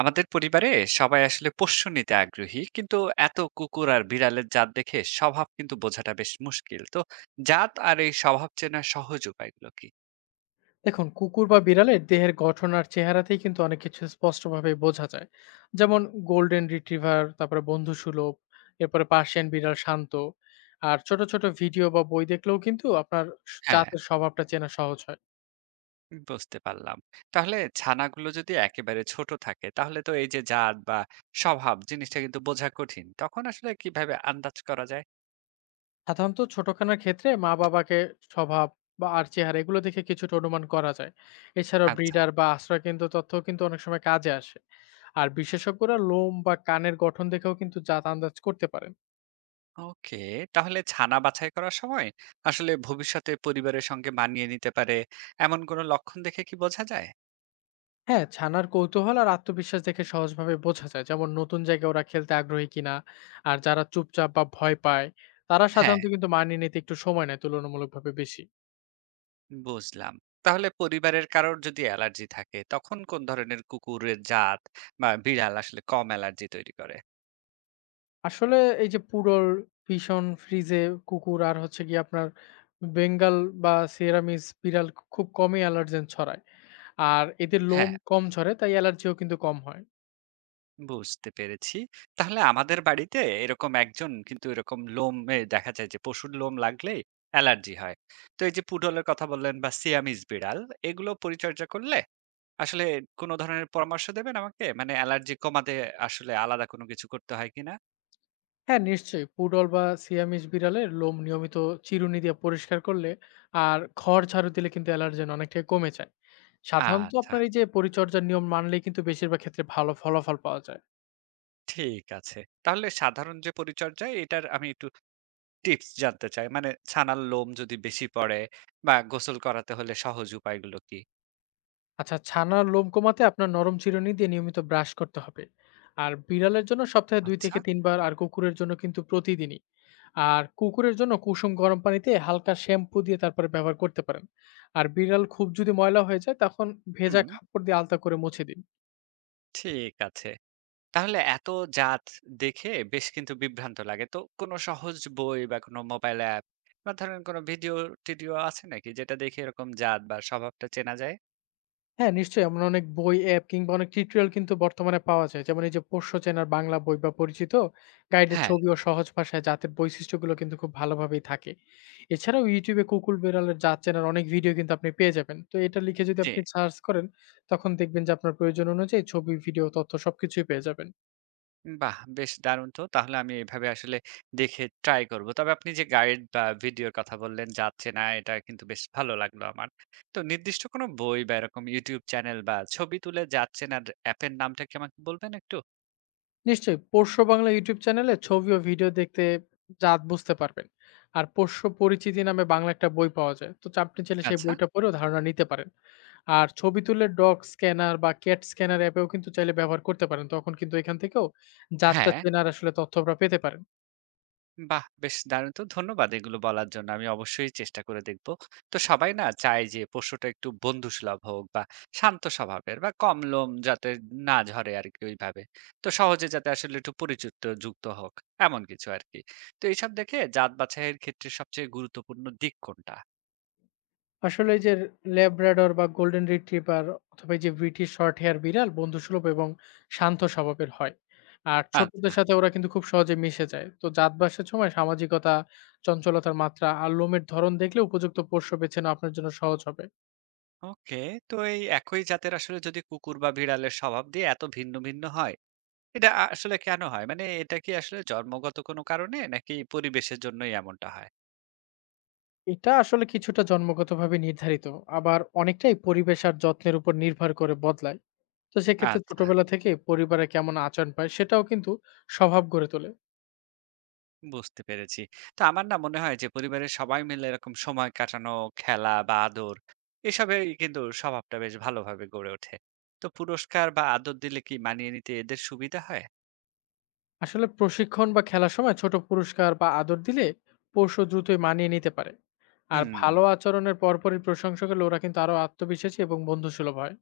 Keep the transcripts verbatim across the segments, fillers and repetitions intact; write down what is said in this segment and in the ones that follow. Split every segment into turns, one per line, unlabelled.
আমাদের পরিবারে সবাই আসলে পোষ্য নিতে আগ্রহী কিন্তু এত কুকুর আর বিড়ালের জাত দেখে স্বভাব কিন্তু বোঝাটা বেশ মুশকিল। তো জাত আর এই স্বভাব চেনার সহজ উপায়গুলো কি?
দেখুন, কুকুর বা বিড়ালের দেহের গঠন আর চেহারাতেই কিন্তু অনেক কিছু স্পষ্টভাবে বোঝা যায়। যেমন গোল্ডেন রিট্রিভার তারপরে বন্ধুসুলভ, এরপরে পার্সিয়ান বিড়াল শান্ত। আর ছোট ছোট ভিডিও বা বই দেখলেও কিন্তু আপনার স-
হ্যাঁ,
জাতের স্বভাবটা চেনা সহজ হয়।
বুঝতে পারলাম। তাহলে ছানাগুলো যদি একেবারে ছোট থাকে তাহলে তো এই যে জাত বা স্বভাব জিনিসটা কিন্তু বোঝা কঠিন, তখন আসলে কিভাবে আন্দাজ করা যায়?
সাধারণত ছোটখানার ক্ষেত্রে মা বাবাকে স্বভাব বা আর চেহারা এগুলো দেখে কিছুটা অনুমান করা যায়। এছাড়াও
আচ্ছা।
ব্রিডার বা আশ্রয়কেন্দ্র তথ্য কিন্তু অনেক সময় কাজে আসে। আর বিশেষজ্ঞরা লোম বা কানের গঠন দেখেও কিন্তু জাত আন্দাজ করতে পারেন।
ওকে। তাহলে ছানা বাছাই করার সময় আসলে ভবিষ্যতে পরিবারের সঙ্গে মানিয়ে নিতে পারে এমন কোনো লক্ষণ দেখে কি বোঝা যায়?
হ্যাঁ, ছানার কৌতূহল আর আত্মবিশ্বাস দেখে সহজভাবে বোঝা যায়। যেমন নতুন জায়গায় ওরা খেলতে আগ্রহী কিনা। আর যারা চুপচাপ বা ভয় পায়, তারা
হ্যাঁ,
সাধারণত কিন্তু মানিয়ে নিতে একটু সময় নেয় তুলনামূলকভাবে বেশি।
বুঝলাম। তাহলে পরিবারের কারোর যদি অ্যালার্জি থাকে তখন কোন ধরনের কুকুরের জাত বা বিড়াল আসলে কম অ্যালার্জি তৈরি করে?
আসলে এই যে পুডল, পিসন, ফ্রিজে কুকুর আর হচ্ছে গিয়ে আপনার বেঙ্গল বা সিরামিস বিড়াল খুব কমই অ্যালার্জেন ছড়ায়। আর এদের লোম
হ্যাঁ,
কম ঝরে তাই অ্যালার্জিও কিন্তু কম হয়।
বুঝতে পেরেছি। তাহলে আমাদের বাড়িতে এরকম একজন কিন্তু এরকম লোমে দেখা যায় যে পশুর লোম লাগলেই অ্যালার্জি হয়। তো এই যে পুডলের কথা বললেন বা সিয়ামিজ বিড়াল, এগুলো পরিচর্যা করলে আসলে কোন ধরনের পরামর্শ দেবেন আমাকে? মানে অ্যালার্জি কমাতে আসলে আলাদা কোনো কিছু করতে হয় কিনা?
হ্যাঁ, নিশ্চয়ই। পুডল বা সিয়ামিজ বিড়ালের লোম নিয়মিত চিরুনি দিয়ে পরিষ্কার করলে আর খড় ঝাড়ু দিলে কিন্তু অ্যালার্জেন অনেকটাই কমে যায়। সাধারণত
আচ্ছা,
আপনার এই যে পরিচর্যার নিয়ম মানলেই কিন্তু বেশিরভাগ ক্ষেত্রে ভালো ফলাফল পাওয়া যায়।
ঠিক আছে। তাহলে সাধারণ যে পরিচর্যা এটার আমি একটু টিপস জানতে চাই। মানে ছানার লোম যদি বেশি পড়ে বা গোসল করাতে হলে সহজ উপায়গুলো কি?
আচ্ছা, ছানার লোম কমাতে আপনার নরম চিরুনি দিয়ে নিয়মিত ব্রাশ করতে হবে। আর বিড়ালের জন্য সপ্তাহে দুই
আচ্ছা।
থেকে তিন বার, আর কুকুরের জন্য কিন্তু প্রতিদিনই। আর কুকুরের জন্য কুসুম গরম পানিতে হালকা শ্যাম্পু দিয়ে তারপরে ব্যবহার করতে পারেন। আর বিড়াল খুব যদি ময়লা হয়ে যায় তখন
হুম,
ভেজা কাপড় দিয়ে আলতা করে মুছে দিন।
ঠিক আছে। তাহলে এত জাত দেখে বেশ কিন্তু বিভ্রান্ত লাগে। তো কোনো সহজ বই বা কোনো মোবাইল অ্যাপ বা ধরেন কোনো ভিডিও-টিডিও আছে নাকি যেটা দেখে এরকম জাত বা স্বভাবটা চেনা যায়?
হ্যাঁ, নিশ্চয়ই এমন অনেক বই, অ্যাপ কিংবা অনেক টিউটোরিয়াল কিন্তু বর্তমানে পাওয়া যায়। যেমন এই যে পোষ্য চেনার বাংলা বই বা পরিচিত গাইডের
হ্যাঁ।
ছবি ও সহজ ভাষায় জাতের বৈশিষ্ট্যগুলো কিন্তু খুব ভালোভাবেই থাকে। এছাড়াও YouTube এ কুকুর বেড়ালের জাত চেনার অনেক ভিডিও কিন্তু আপনি পেয়ে যাবেন। তো এটা লিখে যদি
জি।
আপনি সার্চ করেন, তখন দেখবেন যে আপনার প্রয়োজন অনুযায়ী ছবি, ভিডিও, তথ্য সবকিছুই পেয়ে যাবেন।
বাহ! বেশ দারুণ তো। তাহলে আমি এভাবে আসলে দেখে ট্রাই করব। তবে আপনি যে গাইড বা ভিডিওর কথা বললেন, যাচ্ছে না, এটা কিন্তু বেশ ভালো লাগলো আমার। তো নির্দিষ্ট কোনো বই বা এরকম YouTube চ্যানেল বা ছবি তুলে যাচ্ছে না র অ্যাপের নামটা কি আমাকে বলবেন একটু?
নিশ্চয়ই পোষ্য বাংলা YouTube চ্যানেলে ছবি ও ভিডিও দেখতে জাত বুঝতে পারবেন। আর পোষ্য পরিচিতি নামে বাংলা একটা বই পাওয়া যায়। তো আপনি চাইলে সেই
আচ্ছা।
বইটা পড়েও ধারণা নিতে পারেন। আর ছবি তুলে ডগ স্ক্যানার বা ক্যাট স্ক্যানার অ্যাপেও কিন্তু চাইলে ব্যবহার করতে পারেন। তখন কিন্তু এখান থেকেও জাতটা
হ্যাঁ।
চেনার আসলে তথ্য আপনারা পেতে পারেন।
বাহ! বেশ দারুণ তো। ধন্যবাদ এগুলো বলার জন্য। আমি অবশ্যই চেষ্টা করে দেখব। তো সবাই না চায় যে পোষ্যটা একটু বন্ধুসুলভ হোক বা শান্ত স্বভাবের বা কম লোম যাতে না ঝরে আরকি ওইভাবে। তো সহজে যাতে আসলে একটু পরিচিত যুক্ত হোক, এমন কিছু আরকি। তো এইসব দেখে জাত বাছাইয়ের ক্ষেত্রে সবচেয়ে গুরুত্বপূর্ণ দিক কোনটা?
আসলে এই যে ল্যাব্রাডর বা গোল্ডেন রিট্রিভার অথবা এই যে ব্রিটিশ শর্ট হেয়ার বিড়াল বন্ধুসুলভ এবং শান্ত স্বভাবের হয়। আর
আচ্ছা,
ছোটদের সাথে ওরা কিন্তু খুব সহজে মিশে যায়। তো জাত বাসার সময় সামাজিকতা, চঞ্চলতার মাত্রা আর লোমের ধরন দেখলে উপযুক্ত পোষ্য বেছে নেওয়া আপনার জন্য সহজ হবে।
ওকে। তো এই একই জাতের আসলে যদি কুকুর বা বিড়ালের স্বভাব দিয়ে এত ভিন্ন, ভিন্ন হয়, এটা আ আসলে কেন হয়? মানে এটা কি আসলে জন্মগত কোনো কারণে নাকি পরিবেশের জন্যই এমনটা হয়?
এটা আসলে কিছুটা জন্মগতভাবে নির্ধারিত। আবার অনেকটাই পরিবেশ আর যত্নের উপর নির্ভর করে বদলায়। তো সেক্ষেত্রে
আচ্ছা,
ছোটবেলা থেকে পরিবারে কেমন আচরণ পায় সেটাও কিন্তু স্বভাব গড়ে তোলে।
বুঝতে পেরেছি। তো আমার না মনে হয় যে পরিবারের সবাই মিলে এরকম সময় কাটানো, খেলা বা আদর, এসবেই কিন্তু স্বভাবটা বেশ ভালোভাবে গড়ে ওঠে। তো পুরস্কার বা আদর দিলে কি মানিয়ে নিতে এদের সুবিধা হয়?
আসলে প্রশিক্ষণ বা খেলার সময় ছোট পুরস্কার বা আদর দিলে পোষ্য দ্রুতই মানিয়ে নিতে পারে। আর
হুম।
ভালো আচরণের পরপরই প্রশংসা করলে ওরা কিন্তু আরো আত্মবিশ্বাসী এবং বন্ধুসুলভ হয়।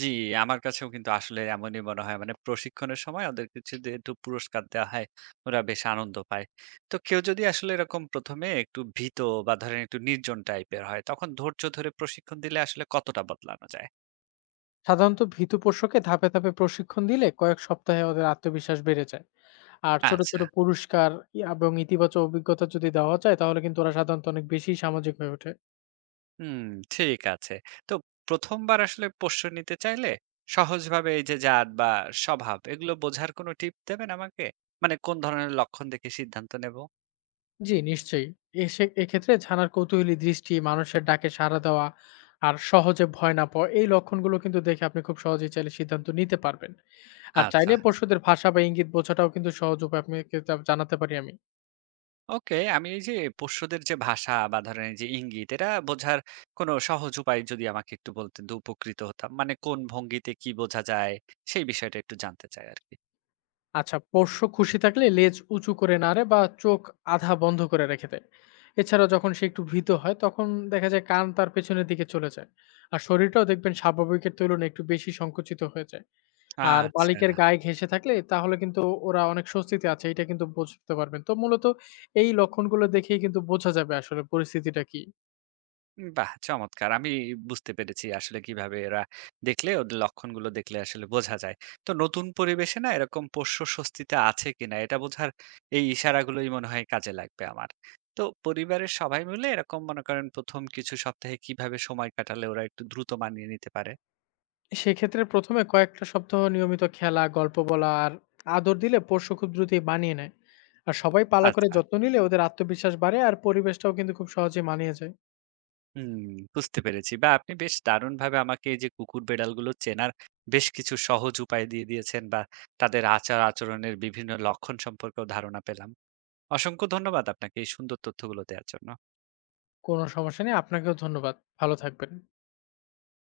জি, আমার কাছেও কিন্তু আসলে এমনই মনে হয়। মানে প্রশিক্ষণের সময় ওদেরকে যদি একটু পুরস্কার দেওয়া হয়, ওরা বেশ আনন্দ পায়। তো কেউ যদি আসলে এরকম প্রথম এ একটু ভীত বা ধরেন একটু নির্জন টাইপের হয়, তখন ধৈর্য ধরে প্রশিক্ষণ দিলে আসলে কতটা বদলানো যায়?
সাধারণত ভীতু পোষ্যকে ধাপে ধাপে প্রশিক্ষণ দিলে কয়েক সপ্তাহে ওদের আত্মবিশ্বাস বেড়ে যায়। আর ছোট, ছোট
আচ্ছা।
পুরস্কার ই এবং ইতিবাচক অভিজ্ঞতা যদি দেওয়া যায় তাহলে কিন্তু ওরা সাধারণত অনেক বেশি সামাজিক হয়ে ওঠে।
হুম, ঠিক আছে। তো প্রথম বার আসলে পোষ্য নিতে চাইলে সহজভাবে এই যে জাত বা স্বভাব এগুলো বোঝার কোনো টিপ দেবেন আমাকে? মানে কোন ধরনের লক্ষণ দেখে সিদ্ধান্ত নেব?
জি, নিশ্চয়ই। এ সে এক্ষেত্রে ছানার কৌতূহলী দৃষ্টি, মানুষের ডাকে সাড়া দেওয়া, আর সহজে ভয় না পাওয়া এই লক্ষণগুলো কিন্তু দেখে আপনি খুব সহজেই চাইলে সিদ্ধান্ত নিতে পারবেন। আর
আচ্ছা।
চাইলে পশুদের ভাষা বা ইঙ্গিত বোঝাটাও কিন্তু সহজ উপায় আপনাকে জা জানাতে পারি আমি।
ওকে, আমি এই যে পোষ্যদের যে ভাষা বা ধরেন এই যে ইঙ্গিত এটা বোঝার কোনো সহজ উপায় যদি আমাকে একটু বলতেন তো উপকৃত হতাম। মানে কোন ভঙ্গিতে কি বোঝা যায় সেই বিষয়টা একটু জানতে চাই আরকি।
আচ্ছা, পোষ্য খুশি থাকলে লেজ উঁচু করে নাড়ে বা চোখ আধা বন্ধ করে রেখে দেয়। এছাড়াও যখন সে একটু ভীত হয় তখন দেখা যায় কান তার পেছনের দিকে চলে যায়। আর শরীরটাও দেখবেন স্বাভাবিকের তুলনায় একটু বেশি সংকুচিত হয়ে যায়। আর
আচ্ছা।
মালিকের গায়ে ঘেঁষে থাকলে তাহলে কিন্তু ওরা অনেক স্বস্তিতে আছে এটা কিন্তু বুঝতে পারবেন। তো মূলত এই লক্ষণগুলো দেখেই কিন্তু বোঝা যাবে আসলে পরিস্থিতিটা কি।
বাহ! চমৎকার। আমি বুঝতে পেরেছি আসলে কিভাবে এরা দেখলে, ওদের লক্ষণগুলো দেখলে আসলে বোঝা যায়। তো নতুন পরিবেশে না এরকম পোষ্য স্বস্তিতে আছে কিনা এটা বোঝার এই ইশারাগুলোই মনে হয় কাজে লাগবে আমার। তো পরিবারের সবাই মিলে এরকম মনে করেন প্রথম কিছু সপ্তাহে কিভাবে সময় কাটালে ওরা একটু দ্রুত মানিয়ে নিতে পারে?
সেক্ষেত্রে প্রথম এ কয়েকটা সপ্তাহ নিয়মিত খেলা, গল্প বলা আর আদর দিলে পোষ্য খুব দ্রুতই মানিয়ে নেয়। আর সবাই পালা করে
আচ্ছা।
যত্ন নিলে ওদের আত্মবিশ্বাস বাড়ে আর পরিবেশটাও কিন্তু খুব সহজেই মানিয়ে যায়।
হুম, বুঝতে পেরেছি। বা আপনি বেশ দারুণভাবে আমাকে এই যে কুকুর বেড়ালগুলো চেনার বেশ কিছু সহজ উপায় দিয়ে দিয়েছেন বা তাদের আচার-আচরণের বিভিন্ন লক্ষণ সম্পর্কেও ধারণা পেলাম। অসংখ্য ধন্যবাদ আপনাকে এই সুন্দর তথ্যগুলো দেওয়ার জন্য।
কোনো সমস্যা নেই। আপনাকেও ধন্যবাদ। ভালো থাকবেন।